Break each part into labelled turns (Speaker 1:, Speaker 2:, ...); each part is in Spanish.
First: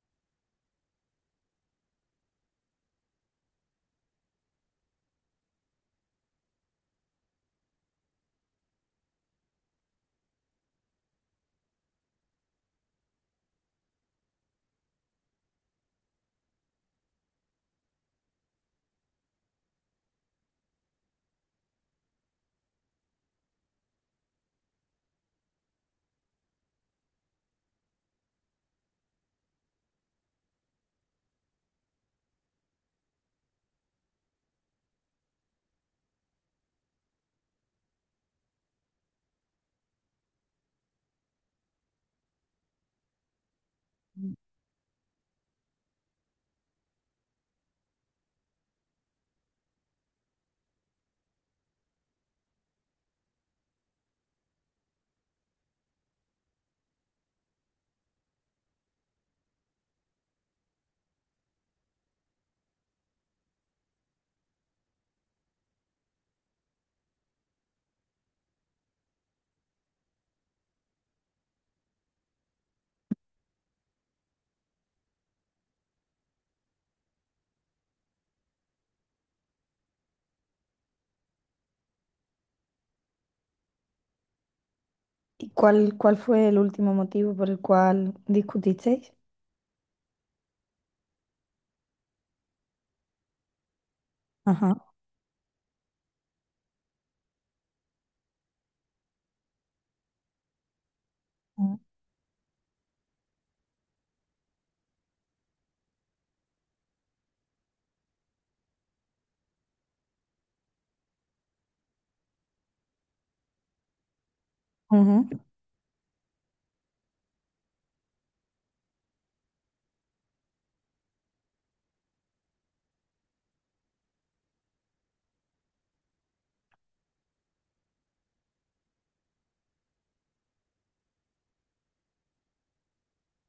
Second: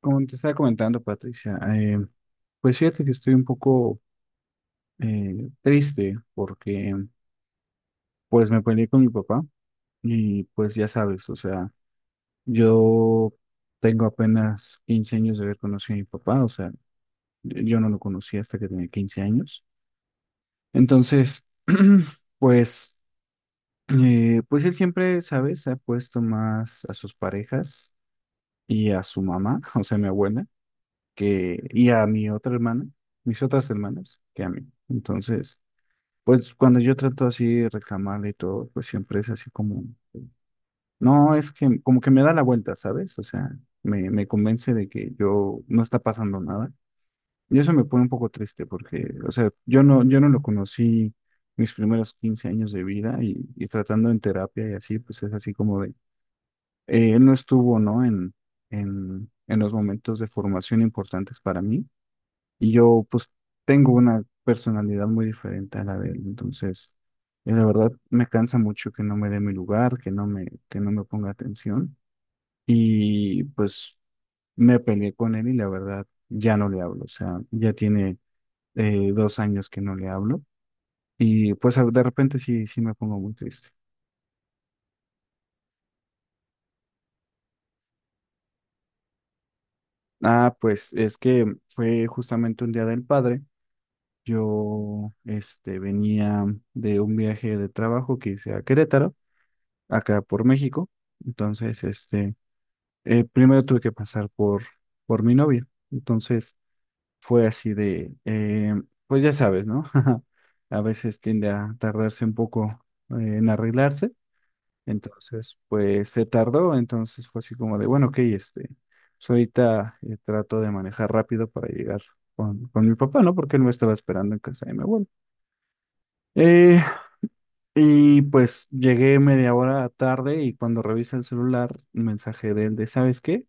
Speaker 1: Como te estaba comentando, Patricia, pues fíjate que estoy un poco triste porque pues me peleé con mi papá y pues ya sabes, o sea, yo tengo apenas 15 años de haber conocido a mi papá, o sea, yo no lo conocí hasta que tenía 15 años. Entonces, pues, pues él siempre, ¿sabes? Ha puesto más a sus parejas y a su mamá, o sea, mi abuela. Que, y a mi otra hermana, mis otras hermanas, que a mí. Entonces, pues cuando yo trato así de reclamarle y todo, pues siempre es así como, no, es que como que me da la vuelta, ¿sabes? O sea, me convence de que yo no está pasando nada. Y eso me pone un poco triste porque, o sea, yo no lo conocí mis primeros 15 años de vida y tratando en terapia y así, pues es así como de, él no estuvo, ¿no? En los momentos de formación importantes para mí y yo pues tengo una personalidad muy diferente a la de él, entonces la verdad me cansa mucho que no me dé mi lugar, que no me ponga atención y pues me peleé con él y la verdad ya no le hablo, o sea, ya tiene 2 años que no le hablo y pues de repente sí, sí me pongo muy triste.
Speaker 2: ¿Y cuál fue el último motivo por el cual discutisteis?
Speaker 1: Ah, pues es que fue justamente un día del padre,
Speaker 2: Ajá.
Speaker 1: yo venía de un viaje de trabajo que hice a Querétaro, acá por México.
Speaker 2: Mm.
Speaker 1: Entonces, primero tuve que pasar por mi novia. Entonces, fue así de, pues ya sabes, ¿no? A veces tiende a tardarse un poco en arreglarse.
Speaker 2: Ujú.
Speaker 1: Entonces, pues se tardó. Entonces fue así como de, bueno, ok, pues ahorita trato de manejar rápido para llegar con mi papá, ¿no? Porque él me estaba esperando en casa de mi abuelo. Eh, Y pues llegué media hora tarde y cuando revisé el celular, un mensaje de él de, ¿sabes qué?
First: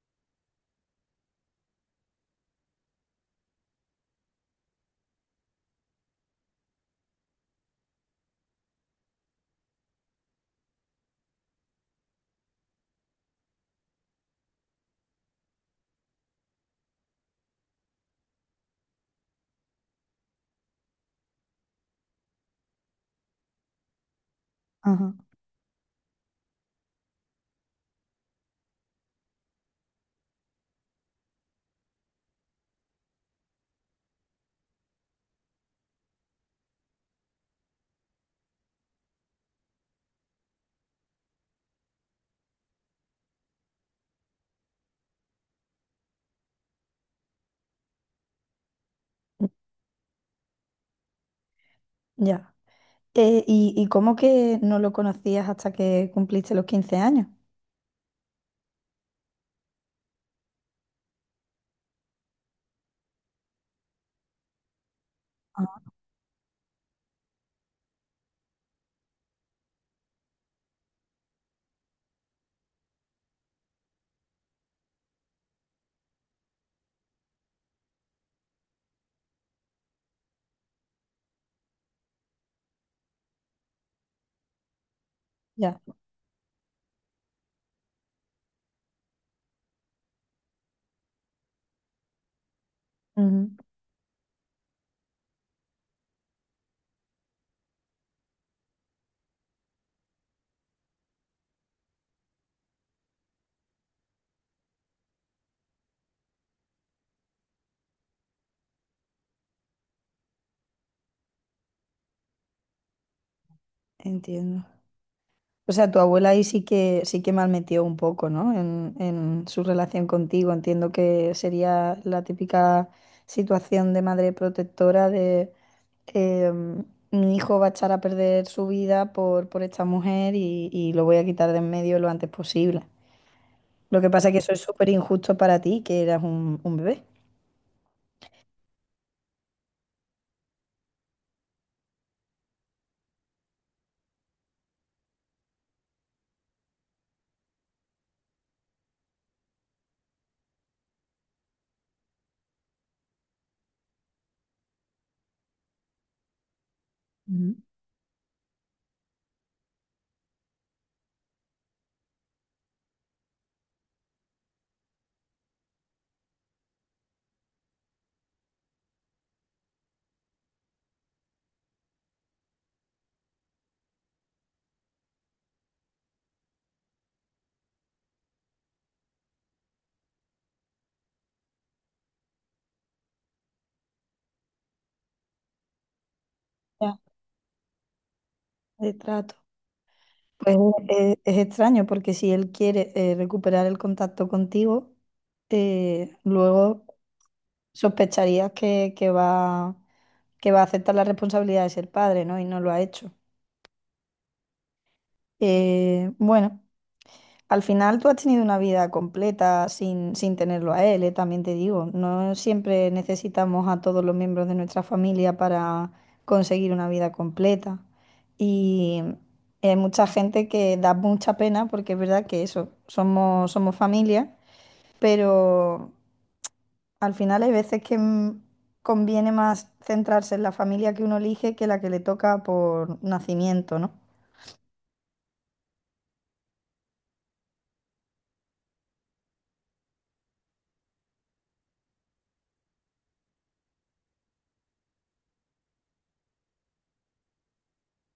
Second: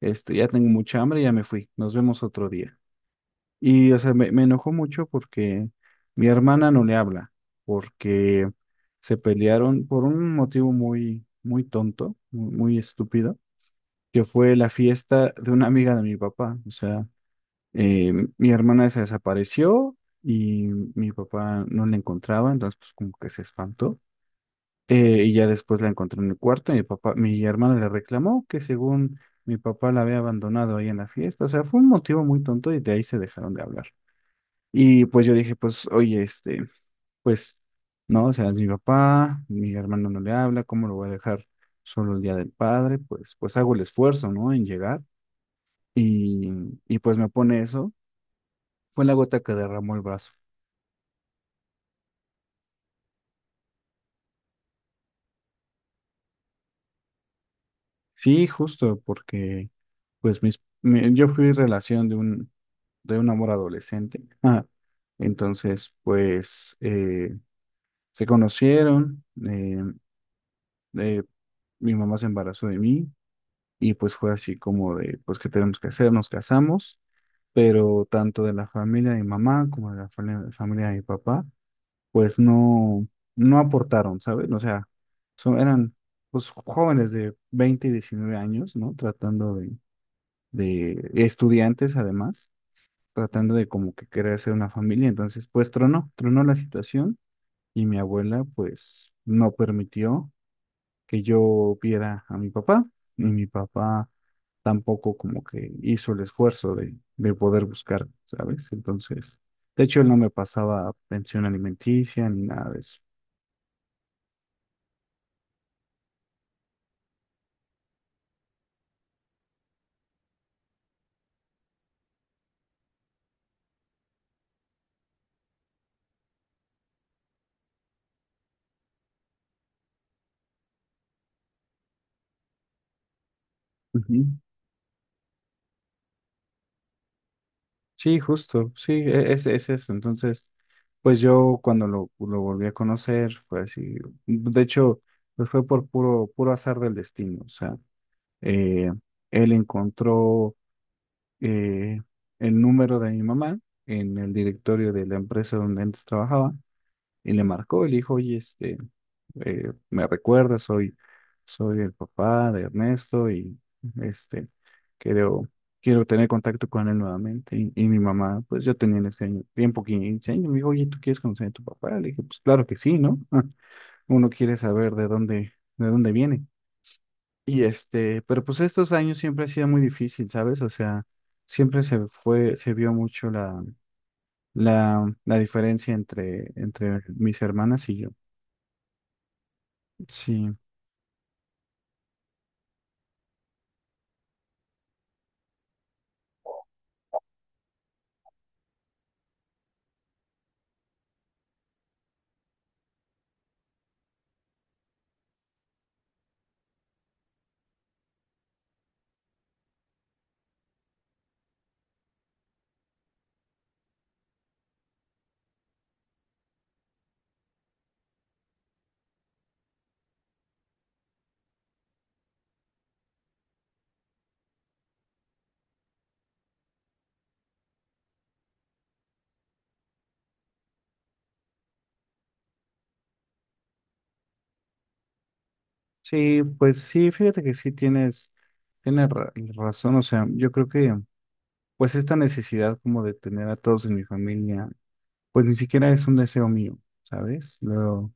Speaker 1: Ya tengo mucha hambre, ya me fui, nos vemos otro día. Y, o sea, me enojó mucho porque mi hermana no le habla, porque se pelearon por un motivo muy, muy tonto, muy, muy estúpido, que fue la fiesta de una amiga de mi papá. O sea, eh, mi hermana se desapareció y mi papá no la encontraba, entonces pues como que se espantó.
Speaker 2: Ajá.
Speaker 1: Y ya después la encontré en el cuarto y mi papá, mi hermana le reclamó que según mi papá la había abandonado ahí en la fiesta. O sea, fue un motivo muy tonto y de ahí se dejaron de hablar. Y pues yo dije, pues, oye, pues, no, o sea, es mi papá, mi hermano no le habla, ¿cómo lo voy a dejar solo el día del padre? Pues, pues hago el esfuerzo, ¿no? En llegar. Y, y pues me pone eso. Fue la gota
Speaker 2: Mm.
Speaker 1: que derramó el vaso.
Speaker 2: Ya. ¿Y cómo que no lo conocías hasta que cumpliste los 15 años?
Speaker 1: Sí, justo, porque pues yo fui relación de de un amor adolescente. Ah,
Speaker 2: Ah,
Speaker 1: entonces, pues se conocieron, eh, mi mamá se embarazó de mí y pues fue así como de, pues, ¿qué tenemos que hacer? Nos casamos, pero tanto de la familia de mi mamá como de la familia de mi papá, pues no, no aportaron, ¿sabes? O sea, son,
Speaker 2: ya.
Speaker 1: eran pues jóvenes de 20 y 19 años, ¿no? Tratando, de estudiantes además, tratando
Speaker 2: Ujú.
Speaker 1: de como que querer hacer una familia. Entonces, pues tronó, tronó la situación y mi abuela pues no permitió que yo viera a mi papá y mi papá tampoco como que hizo el esfuerzo de poder buscar, ¿sabes? Entonces, de hecho, él no me pasaba pensión alimenticia ni nada de eso.
Speaker 2: Entiendo. O sea, tu abuela ahí sí que malmetió un poco, ¿no? En su relación contigo. Entiendo que sería la típica situación de madre protectora de em, mi hijo va a echar a perder su vida por esta mujer y lo voy a quitar de en medio lo antes posible. Lo que pasa es que
Speaker 1: Ujú.
Speaker 2: eso es súper injusto para ti, que eras un bebé.
Speaker 1: Sí, justo, sí, es eso. Entonces, pues yo cuando lo volví a conocer, fue así. De hecho, pues fue por puro, puro azar del destino. O sea, eh, él encontró eh, el número de mi mamá en el directorio de la empresa donde antes trabajaba y le
Speaker 2: Ujú.
Speaker 1: marcó y le dijo, oye, me recuerda, soy el papá de Ernesto y este, quiero, quiero tener contacto con él nuevamente. Y mi mamá, pues yo tenía en ese año, tiempo 15 años, me dijo, oye, ¿tú quieres conocer a tu papá? Le dije, pues claro que sí, ¿no? Uno quiere saber de dónde viene. Y pero pues estos años siempre ha sido muy difícil, ¿sabes? O sea, siempre se fue, se vio mucho la, la diferencia entre,
Speaker 2: Ya,
Speaker 1: entre mis hermanas y yo.
Speaker 2: de trato. Pues
Speaker 1: Sí,
Speaker 2: es extraño porque si él quiere recuperar el contacto contigo, luego sospecharías que va a aceptar la responsabilidad de ser padre, ¿no? Y no lo ha hecho. Bueno, al final tú has tenido una vida completa sin tenerlo a él, ¿eh? También te digo, no siempre necesitamos a todos los miembros de nuestra familia para conseguir una vida completa. Y hay mucha gente que da mucha pena porque es verdad que eso, somos familia, pero. Al final hay veces que conviene más centrarse en la familia que uno elige que la que le toca por nacimiento, ¿no?
Speaker 1: sí, pues sí, fíjate que sí razón, o sea, yo creo que pues esta necesidad como de tener a todos en mi familia, pues ni siquiera es un deseo mío, ¿sabes? Lo,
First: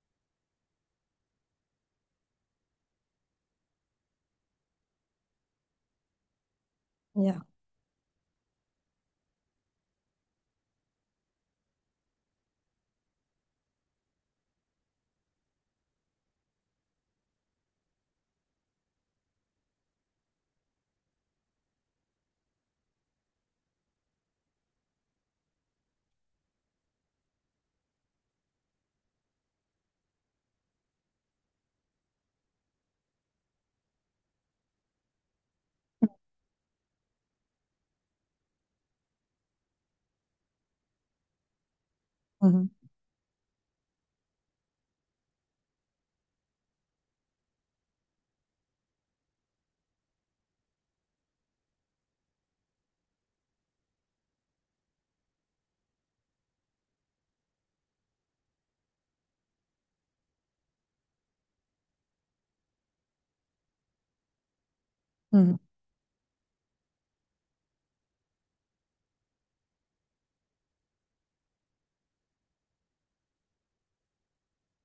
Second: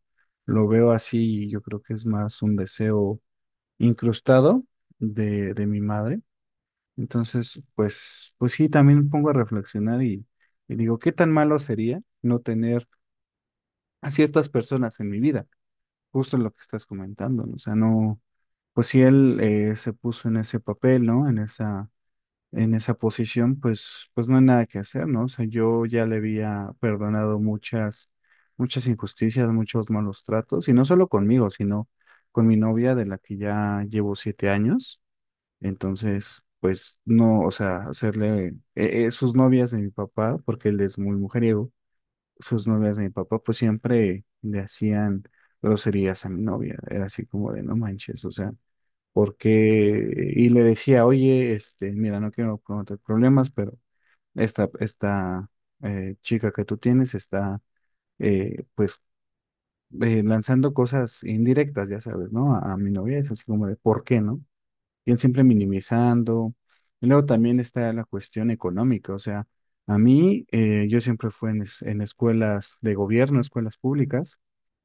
Speaker 1: lo veo así y yo creo que es más un deseo incrustado de mi madre.
Speaker 2: Ya,
Speaker 1: Entonces, pues, pues sí, también me pongo a reflexionar y digo, ¿qué tan malo sería no tener a ciertas personas en mi vida? Justo lo que estás comentando, ¿no? O sea, no, pues si él se puso en ese papel, ¿no? En esa posición, pues, pues no hay nada que hacer, ¿no? O sea, yo ya le había perdonado muchas, muchas injusticias, muchos malos tratos, y no solo conmigo, sino con mi novia, de la que ya llevo 7 años. Entonces, pues no, o sea, hacerle sus novias de mi papá, porque él es muy mujeriego, sus
Speaker 2: ujú,
Speaker 1: novias de mi papá, pues siempre le hacían groserías a mi novia. Era así como de, no manches, o sea, porque y le decía, oye, mira, no quiero cometer problemas, pero esta chica que tú tienes está, pues, lanzando cosas indirectas, ya sabes, ¿no? A mi novia es así como de, ¿por qué, no? Siguen siempre
Speaker 2: ujú,
Speaker 1: minimizando. Y luego también está la cuestión económica, o sea, a mí, yo siempre fui en, en escuelas de gobierno, escuelas públicas,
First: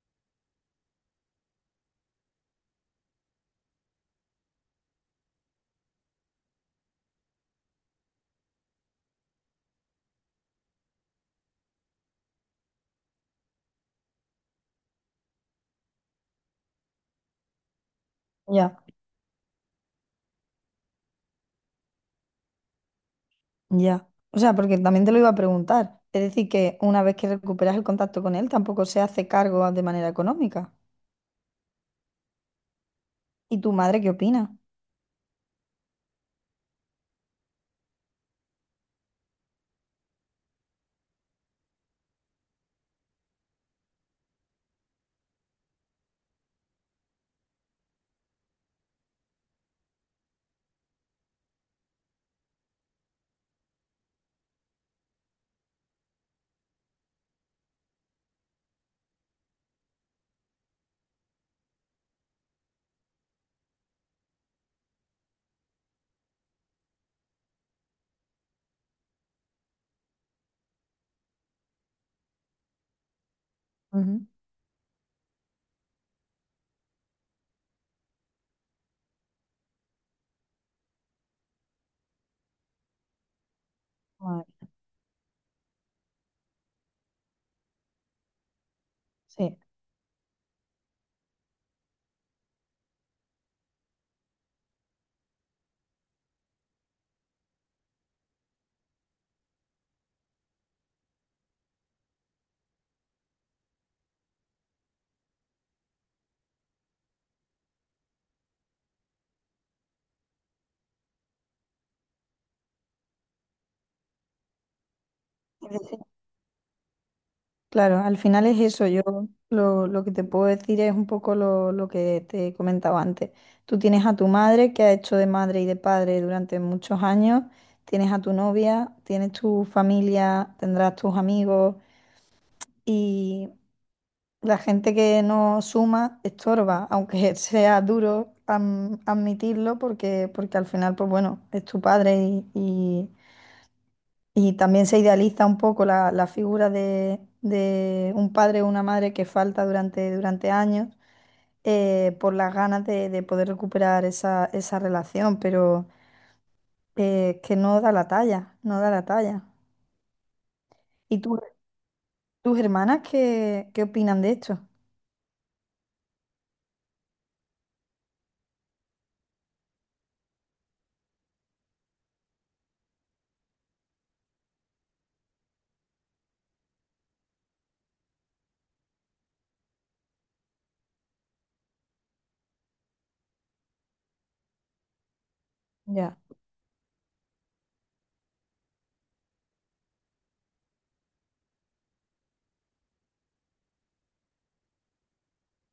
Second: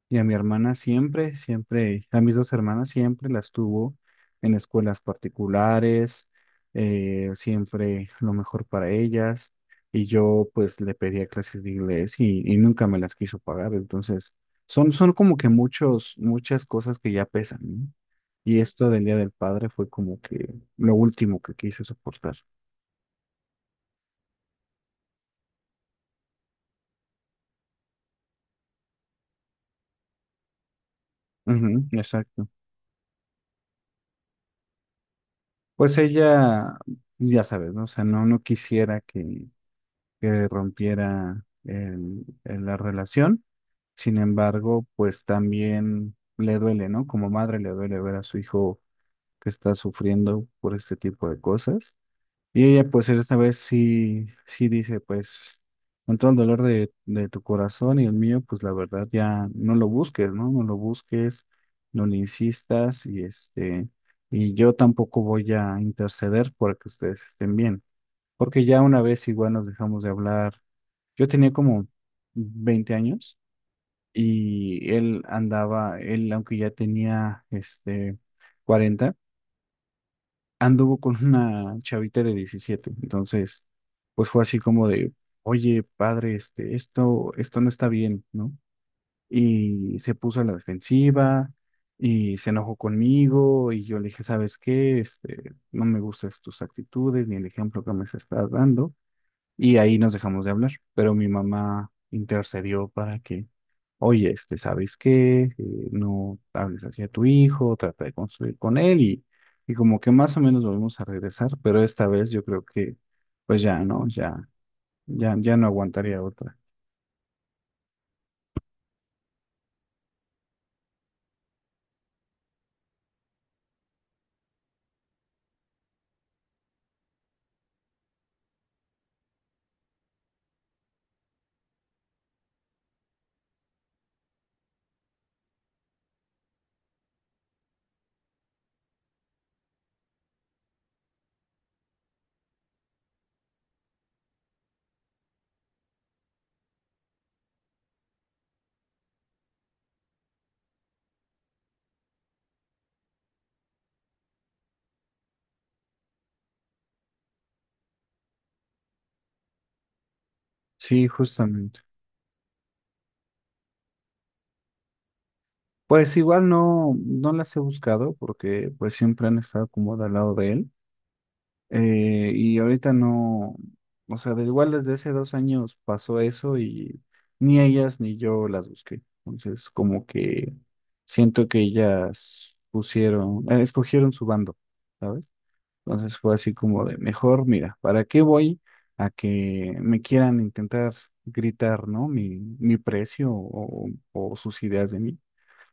Speaker 1: y a mi hermana siempre, siempre, a mis dos hermanas siempre las tuvo en escuelas particulares, siempre lo mejor para ellas, y yo pues le pedía clases de inglés y nunca me las quiso pagar, entonces son, son como que muchos, muchas cosas que ya pesan, ¿no? Y
Speaker 2: ya,
Speaker 1: esto del Día del Padre fue como que lo último que quise soportar.
Speaker 2: ya. O sea, porque también te lo iba a preguntar. Es decir, que una vez que recuperas el contacto con él, tampoco se hace cargo de manera económica.
Speaker 1: Ujú, exacto.
Speaker 2: ¿Y tu madre qué opina?
Speaker 1: Pues ella, pues ya sabes, ¿no? O sea, no, no quisiera que rompiera la relación. Sin embargo, pues también le duele, ¿no? Como madre le duele ver a su hijo que está sufriendo por este tipo de cosas. Y ella, pues, esta vez sí, sí dice, pues, con todo el dolor de tu corazón y el mío, pues, la verdad, ya no lo busques, ¿no? No lo busques, no le insistas y y yo tampoco voy a interceder para que ustedes estén bien. Porque ya una vez igual nos dejamos de hablar. Yo tenía como 20 años
Speaker 2: Ujú,
Speaker 1: y él andaba, él, aunque ya tenía, 40, anduvo con una chavita de 17. Entonces, pues fue así
Speaker 2: madre,
Speaker 1: como de, oye, padre, esto, esto no está bien, ¿no?
Speaker 2: sí.
Speaker 1: Y se puso a la defensiva y se enojó conmigo y yo le dije, ¿sabes qué? No me gustan tus actitudes ni el ejemplo que me estás dando. Y ahí nos dejamos de hablar, pero mi mamá intercedió para que, oye, ¿sabes qué? No hables hacia tu hijo, trata de construir con él y como que más o menos volvemos a regresar, pero esta vez yo creo que pues ya, ¿no? Ya, ya, ya no aguantaría otra.
Speaker 2: Claro, al final es eso. Yo lo que te puedo decir es un poco lo que te comentaba antes. Tú tienes a tu madre que ha hecho de madre y de padre durante muchos años, tienes a tu novia, tienes tu familia, tendrás tus amigos y la gente que no suma estorba, aunque sea duro admitirlo porque al final, pues bueno, es tu padre y, y y también se idealiza un poco la figura de un padre o una madre que falta durante años por las ganas de poder recuperar esa relación, pero que no da la talla, no da la talla.
Speaker 1: Sí,
Speaker 2: ¿Y
Speaker 1: justamente.
Speaker 2: tus hermanas qué opinan de esto?
Speaker 1: Pues igual no las he buscado porque pues siempre han estado como de al lado de él. Y ahorita no, o sea, de igual desde hace 2 años pasó eso y ni ellas ni yo las busqué. Entonces, como que siento que ellas pusieron, escogieron su bando, ¿sabes? Entonces
Speaker 2: Ya.
Speaker 1: fue así como de, mejor, mira, ¿para qué voy a que me quieran intentar gritar, ¿no? Mi precio o sus ideas de mí.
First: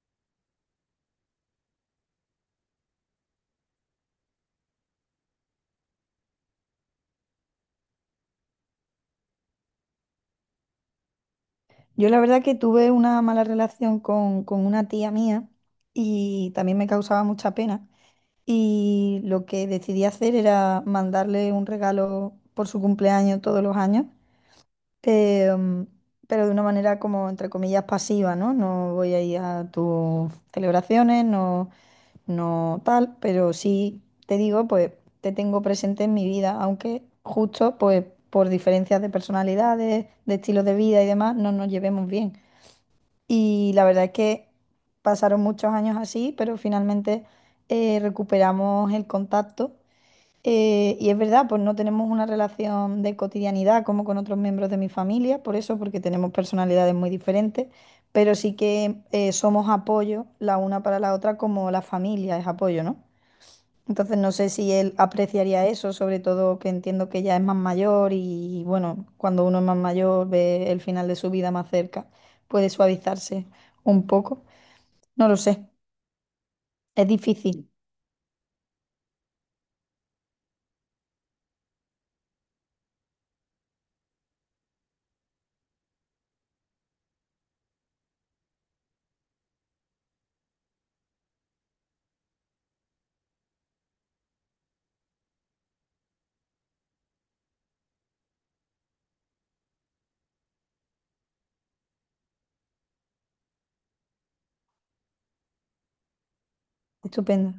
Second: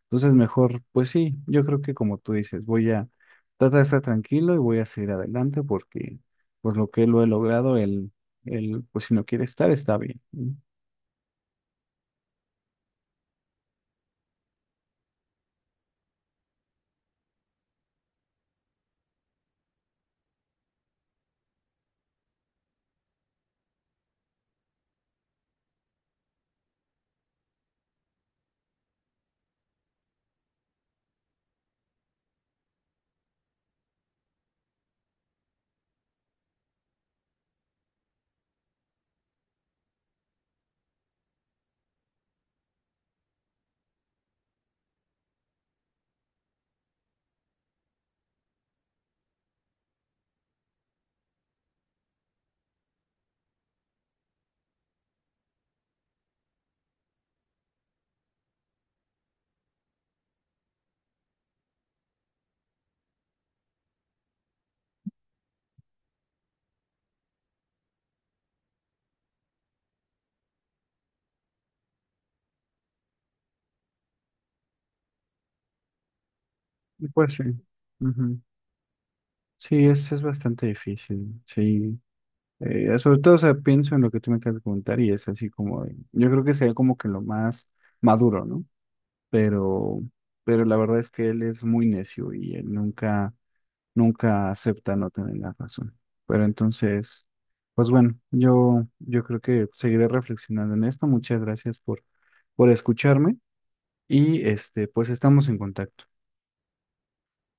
Speaker 1: Entonces, mejor, pues sí, yo creo que como tú dices, voy a tratar de estar tranquilo y voy a seguir adelante porque pues lo que lo he logrado, él pues si no quiere estar, está bien, ¿no?
Speaker 2: Yo la verdad que tuve una mala relación con una tía mía y también me causaba mucha pena. Y lo que decidí hacer era mandarle un regalo por su cumpleaños todos los años. Em, pero de una manera como, entre comillas, pasiva, ¿no? No voy a ir a tus celebraciones, no, no tal, pero sí te digo, pues te tengo presente en mi vida, aunque justo, pues por diferencias de personalidades, de estilos de vida y demás, no nos llevemos bien. Y la verdad es que pasaron muchos años así, pero finalmente recuperamos el contacto. Y es verdad, pues no tenemos una relación de cotidianidad como con otros miembros de mi familia, por eso, porque tenemos personalidades muy diferentes, pero sí que somos apoyo la una para la otra como la familia es apoyo, ¿no? Entonces no sé si él apreciaría eso, sobre todo que entiendo que ya es más mayor y bueno, cuando uno es más mayor ve el final de su vida más cerca, puede suavizarse un poco. No lo sé, es
Speaker 1: Y pues sí.
Speaker 2: difícil.
Speaker 1: Ujú. Sí, es bastante difícil, sí. Sobre todo, o sea, pienso en lo que tú me acabas de comentar y es así como, de- yo creo que sería como que lo más maduro, ¿no? Pero, pero la verdad es que él es muy necio y él nunca acepta no tener la razón. Pero entonces, pues bueno, yo creo que seguiré reflexionando en esto. Muchas gracias por escucharme y pues estamos en contacto.
Speaker 2: Estupendo.